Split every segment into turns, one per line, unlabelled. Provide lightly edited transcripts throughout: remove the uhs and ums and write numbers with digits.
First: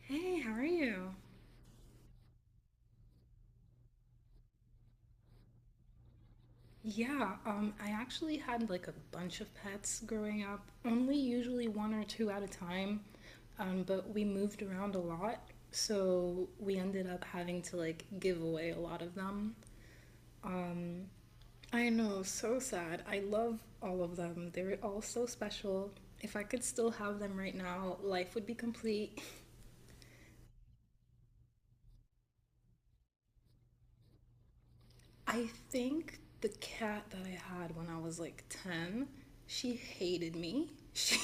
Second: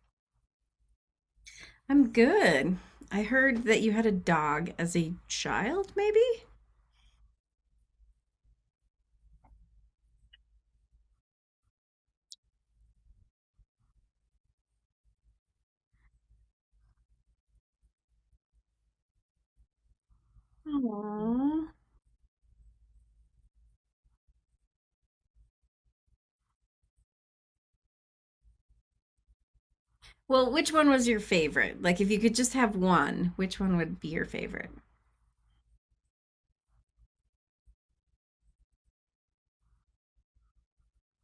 Hey, how are you?
I'm good. I heard that you had a dog as a child, maybe?
Yeah, I actually had like a bunch of pets growing up, only usually one or two at a time. But we moved around a lot, so we ended up having to like give away a lot of them.
Aww.
I know, so sad. I love all of them. They were all so special. If I could still have them right now, life would be complete.
Well, which one was your favorite? Like, if you could just have one, which one would be your favorite?
I think the cat that I had when I was like 10, she hated me. She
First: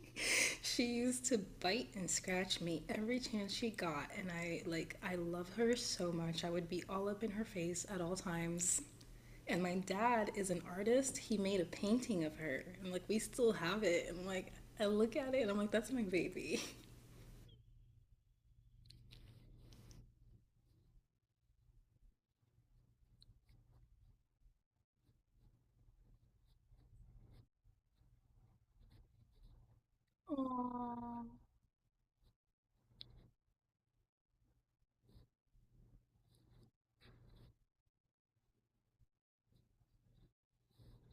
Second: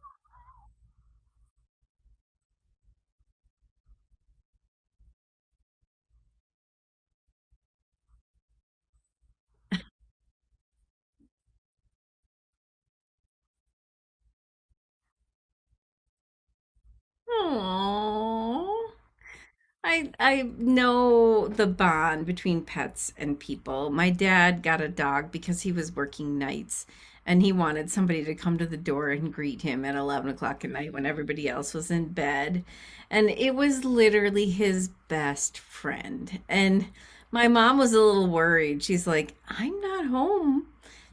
she used to bite and scratch me every chance she got, and I love her so much. I would be all up in her face at all times. And my dad is an artist. He made a painting of her. And like we still have it. And like I look at it and I'm like, that's my baby.
Aww. I know the bond between pets and people. My dad got a dog because he was working nights and he wanted somebody to come to the door and greet him at 11 o'clock at night when
Aww.
everybody else was in bed. And it was literally his best friend. And my mom was a little worried. She's like, I'm not home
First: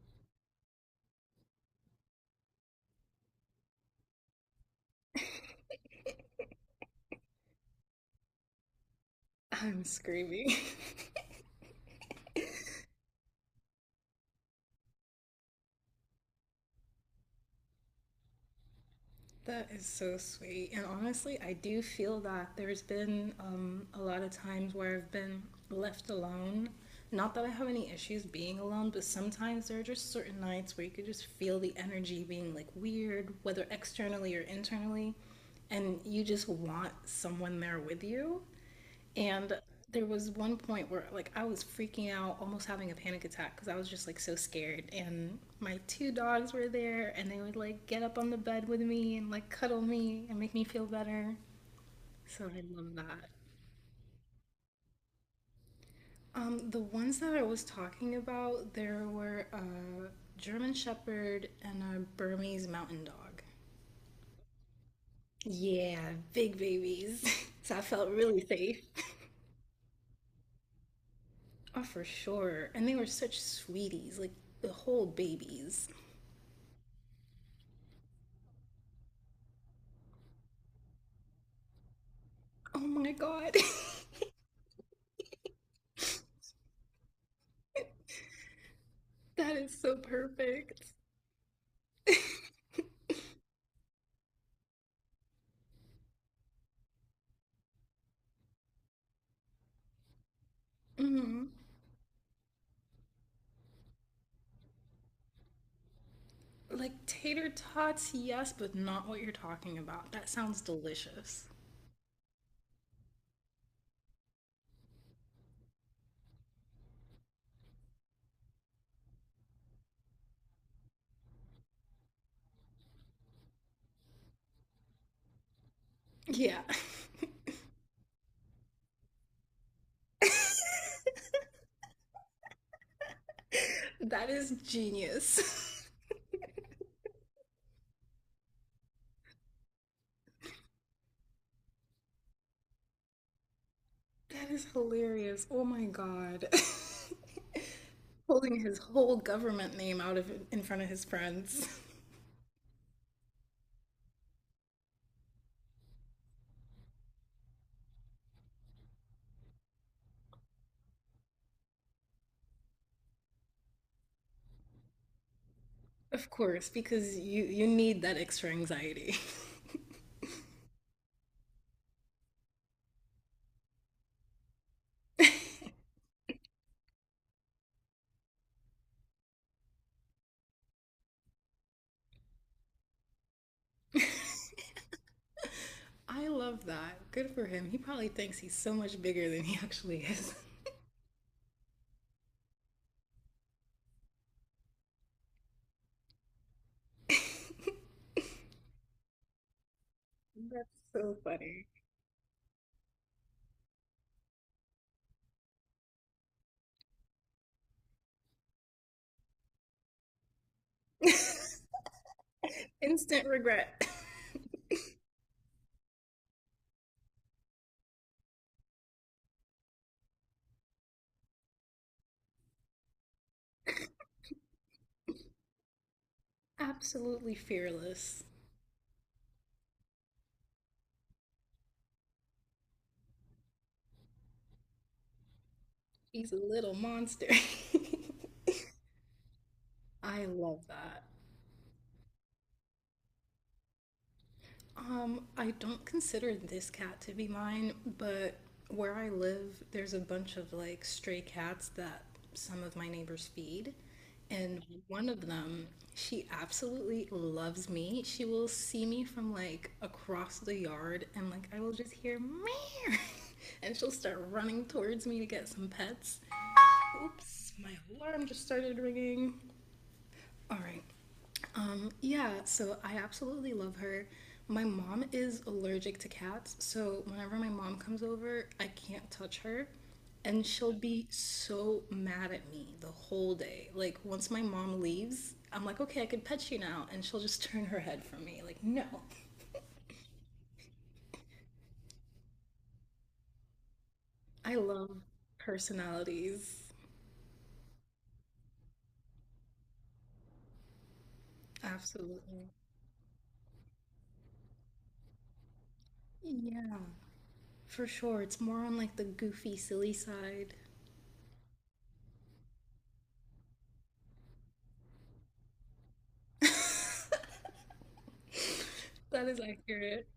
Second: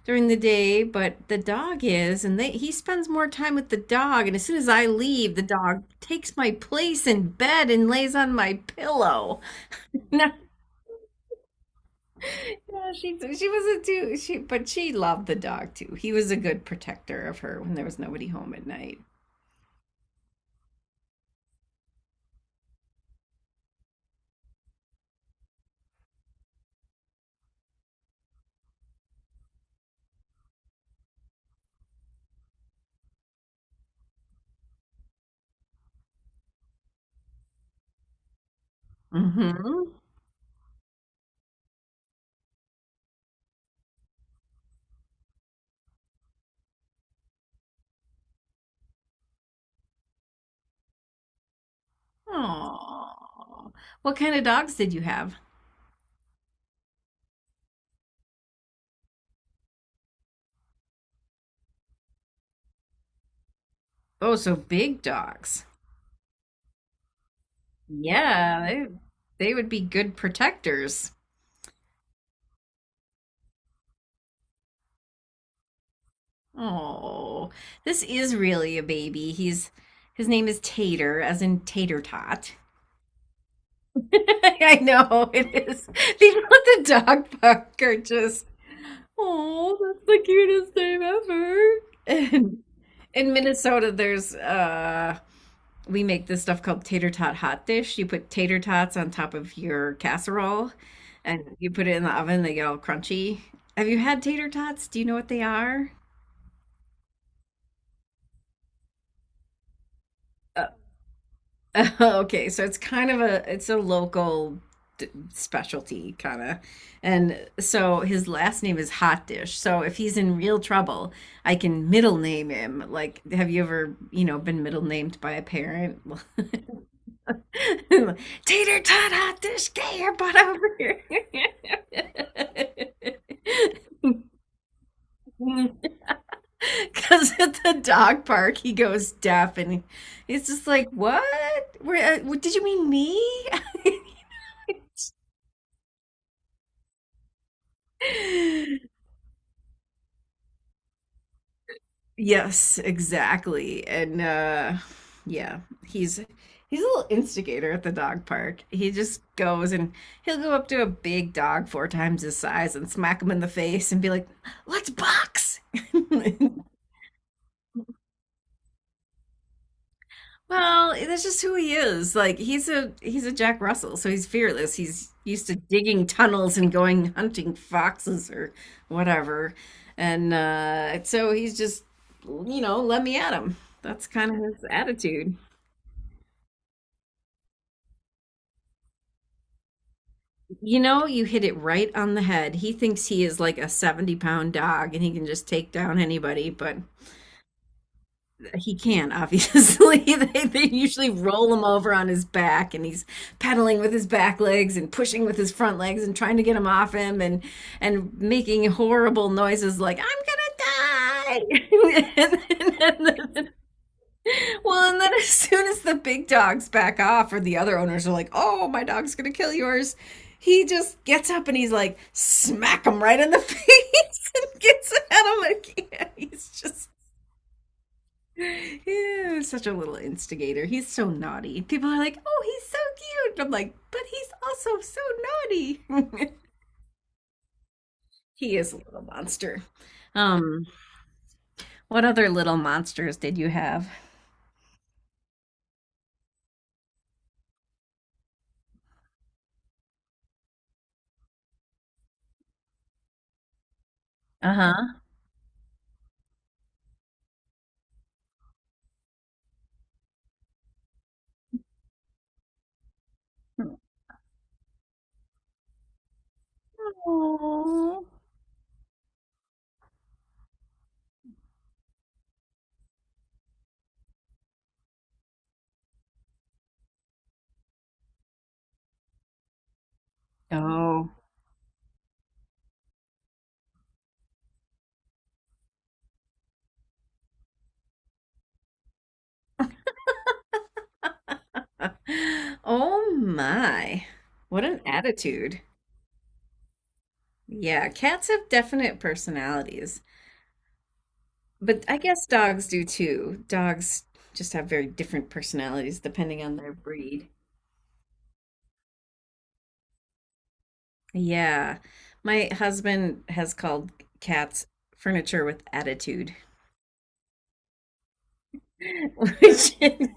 during the day, but the dog is, and he spends more time with the dog. And as soon as I leave, the dog takes my place in bed and lays on my pillow.
I'm
No,
screaming.
no, she wasn't but she loved the dog too. He was a good protector of her when there was nobody home at night.
That is so sweet. And honestly, I do feel that there's been a lot of times where I've been left alone. Not that I have any issues being alone, but sometimes there are just certain nights where you could just feel the energy being like weird, whether externally or internally, and you just want someone there with you. And
Mm-hmm.
there was one point where like I was freaking out, almost having a panic attack because I was just like so scared. And my two dogs were there and they would like get up on the bed with me and like cuddle me and make me feel better. So I love that.
Aww. What kind of dogs did you have?
The ones that I was talking about, there were a German Shepherd and a Burmese Mountain Dog.
Oh, so big dogs.
Yeah, big babies. So I felt really
Yeah,
safe.
they would be good protectors.
Oh, for sure. And they were such sweeties, like the whole babies.
Oh, this is really a baby. He's His name is Tater, as in Tater Tot.
Oh my god.
I know it is. These at the dog park are just
That
oh,
is so
that's the cutest
perfect.
name ever. And in Minnesota, there's we make this stuff called tater tot hot dish. You put tater tots on top of your casserole, and
Mhm.
you put it in the oven. They get all crunchy. Have you had tater tots? Do you know what they are?
Like tater tots, yes, but not what you're talking about. That sounds delicious.
Okay, so it's kind of a it's a local specialty kind of. And so his last name is Hot Dish. So if he's in real trouble, I can middle name him. Like, have you ever, you know, been middle named by a parent?
Yeah.
Tater tot hot dish, get your butt over here.
That is genius.
Because at the dog park, he goes deaf and he's just like, what? What did you mean me?
That is hilarious. Oh my god. Pulling his whole government name out of in front of his friends.
Yes, exactly. And Yeah, he's he's a little instigator at the dog park. He just goes and He'll go up to a big dog four times his size and smack him in the face and be like, "Let's box."
Of course, because you need that extra anxiety.
Well, that's just who he is. Like he's a Jack Russell, so he's fearless. He's used to digging tunnels and going hunting foxes or whatever. And so he's just you know, let me at him. That's kind of his attitude.
I love that. Good for him. He probably thinks he's so much bigger than he actually is.
You know, you hit it right on the head. He thinks he is like a 70-pound dog and he can just take down anybody, but he can, obviously. They
That's
usually
so
roll him
funny.
over on his back, and he's pedaling with his back legs and pushing with his front legs and trying to get him off him and making horrible noises like "I'm gonna die."
Instant
Then,
regret.
well, and then as soon as the big dogs back off, or the other owners are like, "Oh, my dog's gonna kill yours," he just gets up and he's like, smack him right in the face and gets at him again. He's just
Absolutely fearless.
yeah, such a little instigator. He's so naughty. People are like, oh, he's so cute. I'm like, but he's also so naughty.
She's a little monster.
He is a little monster.
I love
Um,
that.
what other little monsters did you have?
I don't consider this cat to be mine, but where I live, there's a bunch of like stray cats that some of my neighbors feed. And
Uh-huh.
one of them, she absolutely loves me. She will see me from like across the yard and like I will just hear meow. And she'll start running towards me to get some pets. Oops, my
Oh.
alarm just started ringing. All right, yeah, so I absolutely love her. My mom is allergic to cats, so whenever my mom comes over, I can't touch her, and she'll be
Oh.
so mad at me the whole day. Like, once my mom leaves, I'm like, okay, I can pet you now, and she'll just turn her head from me. Like, no.
Oh my.
I
What an
love
attitude.
personalities.
Yeah, cats have definite personalities, but I guess
Absolutely.
dogs do too. Dogs just have very different personalities depending on their
Yeah,
breed.
for sure. It's more on like the goofy, silly side.
Yeah. My husband has called cats furniture with attitude,
That is
which
accurate.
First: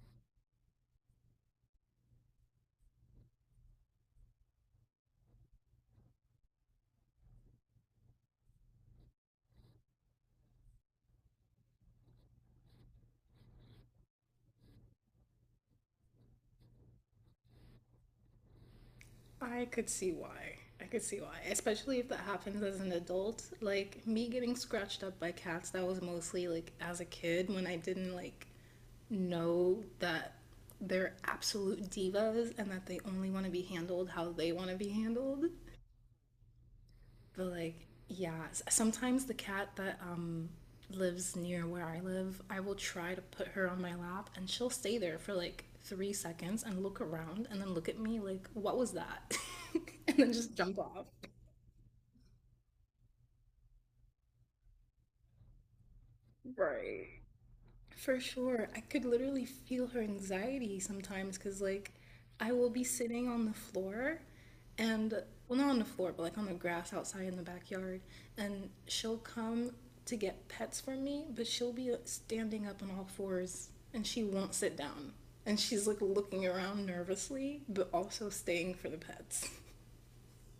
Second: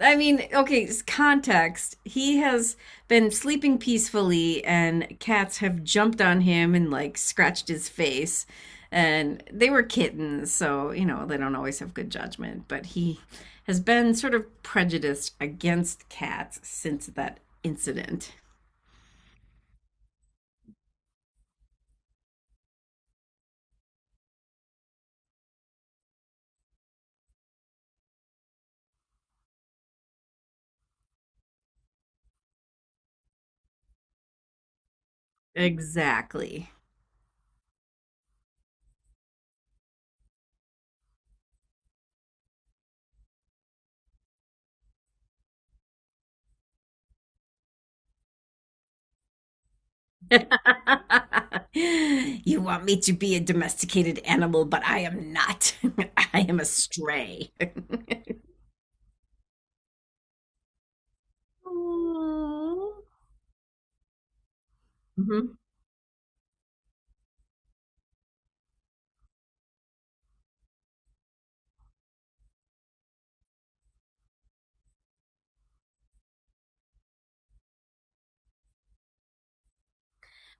I mean, okay, context. He has been sleeping peacefully and cats have jumped on him and like scratched his face. And they were kittens, so, you know, they don't always have good judgment, but he has been sort of prejudiced against cats since that incident.
I could see why. I could see why. Especially if that happens as an adult. Like me getting scratched up by cats, that was mostly like as a kid when I didn't like know that they're absolute divas and that they only want to be handled how they want to be handled.
Exactly.
But like, yeah, sometimes the cat that lives near where I live, I will try to put her on my lap and she'll stay there for like 3 seconds and look around and then look at me like, "What was that?" And then just jump off.
You want me to be a domesticated animal, but I am not. I am a
Right.
stray.
For sure. I could literally feel her anxiety sometimes because, like, I will be
Aw.
sitting on the floor and,
Mhm.
well, not on the floor, but like on the grass outside in the backyard. And she'll come to get pets from me, but she'll be standing up on all fours and she won't sit down. And she's like looking around nervously, but also staying for the pets.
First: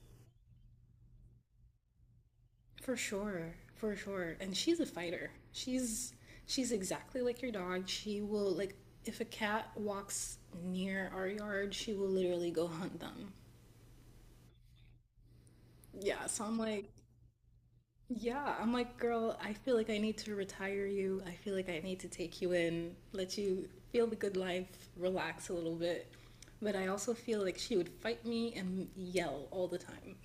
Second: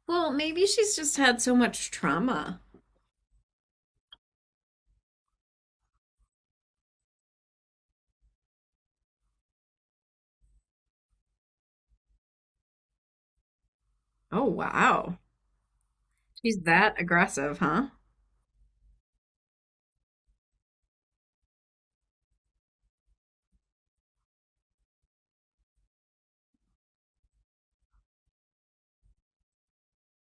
Well, maybe she's just had so much trauma.
For sure, for sure. And she's a fighter. She's exactly like your dog. She will like if a cat walks near our yard, she will literally go hunt them.
Oh, wow.
Yeah, so I'm
She's
like,
that aggressive, huh?
yeah, I'm like, girl, I feel like I need to retire you. I feel like I need to take you in, let you feel the good life, relax a little bit. But I also feel like she would fight me and yell all the time.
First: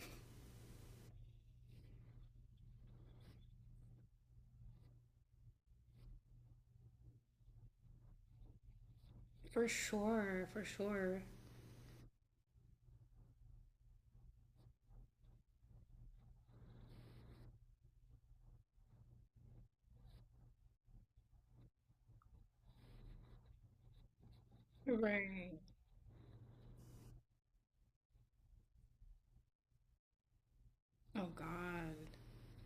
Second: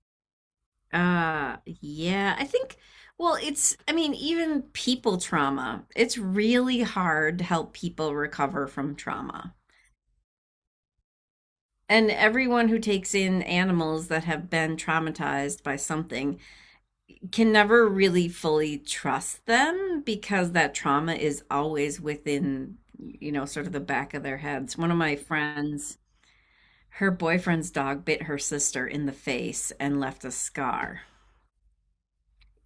Uh, yeah, I think, well, I mean, even people trauma, it's really hard to help people recover from trauma.
For sure, for sure.
And everyone who takes in animals that have been traumatized by something can never really fully trust them because that trauma is always within, you know, sort of the back of their heads. One of my
Right.
friends, her boyfriend's dog bit her sister in the face and left a scar.
Oh God.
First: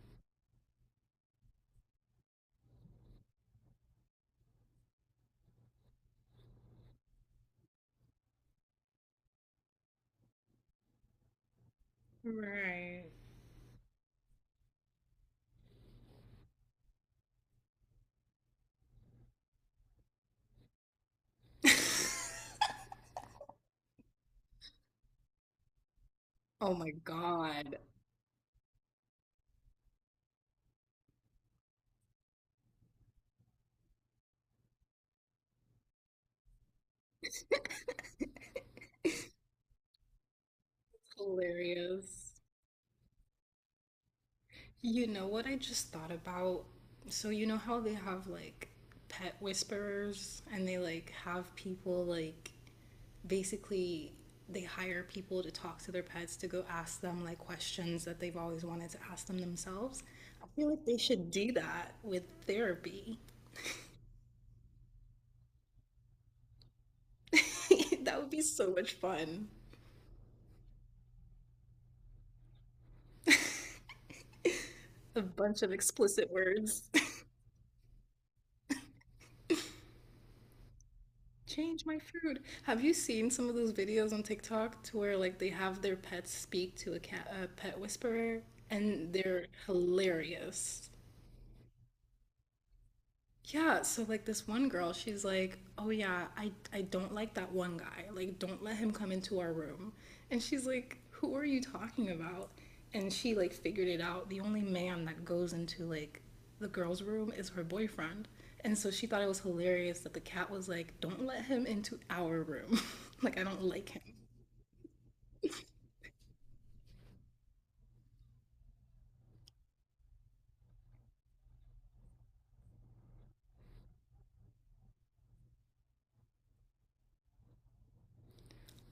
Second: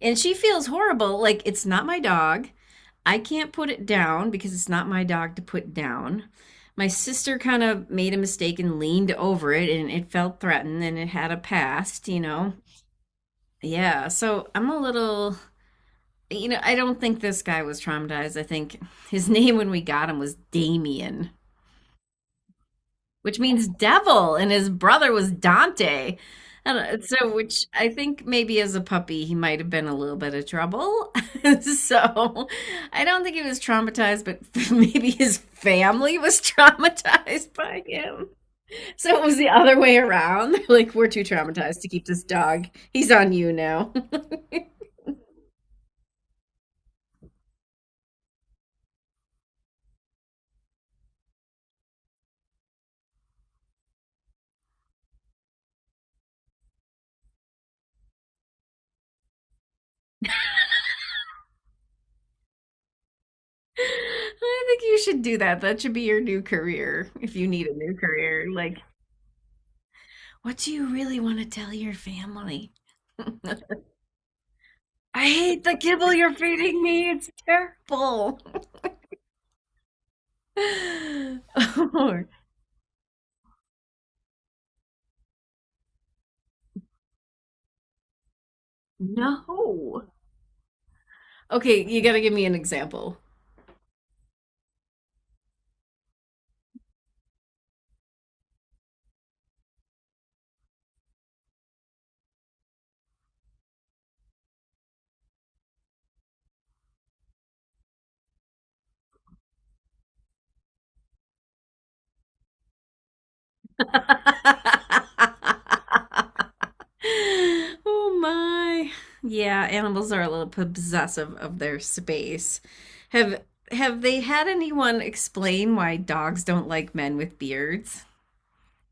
And she feels horrible. Like, it's not my dog. I can't put it down because it's not my dog to put down. My sister kind of made a mistake and leaned over it and it felt threatened and it had a past, you know.
Right.
Yeah, so I'm a little you know, I don't think this guy was traumatized. I think his name when we got him was Damien, which means devil, and his brother was Dante. I
Oh my
don't- So, Which
God.
I think maybe as a puppy, he might have been a little bit of trouble. So, I don't think he was traumatized, but maybe his family was traumatized by him. So, it was the other way around. Like, we're too traumatized to keep this
Hilarious.
dog. He's on you now.
You know what I just thought about? So you know how they have like pet whisperers and they like have people like basically they hire people to talk to their pets to go ask them like questions that they've always wanted to ask them themselves. I feel like they should do that with therapy.
I think you should do that. That should be your new career if you need a new
That would be
career.
so
Like,
much fun.
what do you really want to tell your family?
A
I
bunch
hate
of
the kibble
explicit
you're feeding
words.
me. It's terrible.
Change my
Or,
food. Have you seen some of those videos on TikTok to where like they have their pets speak to a cat, a pet whisperer, and they're
no.
hilarious.
Okay, you got to give me an example.
Yeah, so like this one girl, she's like, "Oh yeah, I don't like that one guy. Like don't let him come into our room." And she's like, "Who are you talking about?" And she like figured it out. The only man that goes into like the girl's room is her boyfriend. And so she thought it was hilarious that the cat was like, "Don't let him into our room. Like I don't like him."
oh my. Yeah, animals are a little possessive of their space. Have have they had anyone explain why dogs don't like men with beards?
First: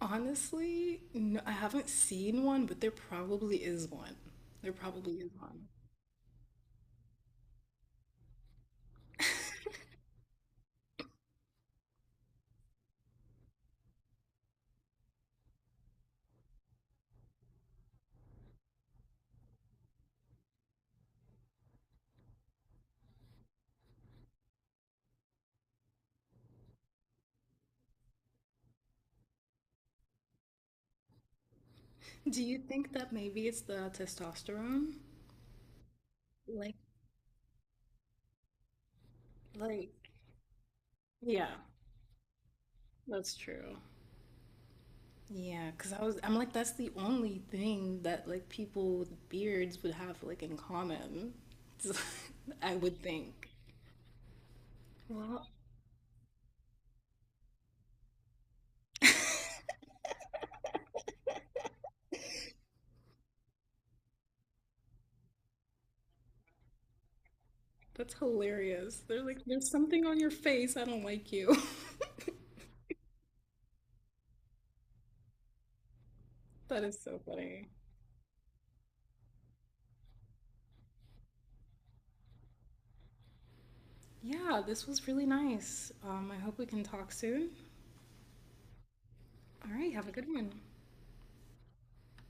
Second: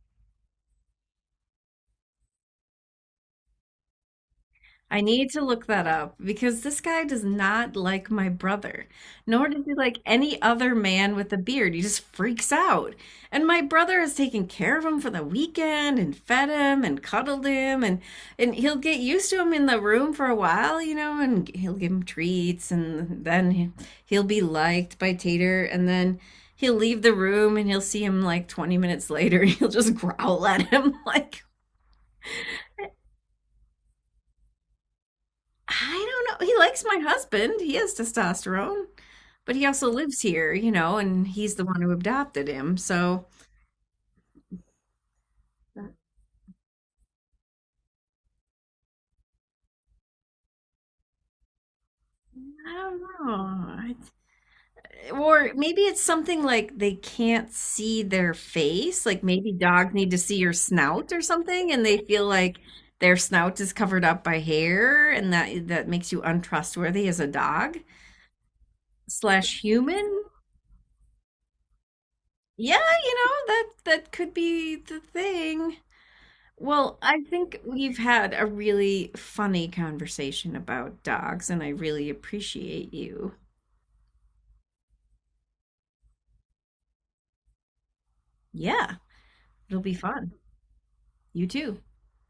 Honestly, no, I haven't seen one, but there probably is one. There
I
probably
need
is
to look
one.
that up because this guy does not like my brother, nor does he like any other man with a beard. He just freaks out. And my brother has taken care of him for the weekend and fed him and cuddled him and he'll get used to him in the room for a while, you know, and he'll give him treats and then will be liked by Tater and then he'll leave the room and he'll see him like 20 minutes later and he'll just growl at him like
Do you think that maybe it's the testosterone?
I don't know. He
Like,
likes my husband. He has testosterone, but he
like,
also lives here, you know, and
yeah,
he's the one who adopted him. So
that's true. Yeah, because I'm like, that's the only thing that like people with beards would have like in common.
I
I
don't
would
know.
think.
I-
Well,
Or maybe it's something like they can't see their face. Like maybe dogs need to see your snout or something, and they feel like their snout is covered up by hair, and that makes you untrustworthy as a dog
that's hilarious. They're like,
slash
there's something on
human.
your face. I don't like you.
Yeah, you know, that could be the thing.
That is
Well,
so
I think
funny.
we've had a really funny conversation about dogs, and I really appreciate you.
Yeah, this was really nice. I hope we can talk soon.
Yeah,
All
it'll
right,
be
have a good
fun.
one.
You too.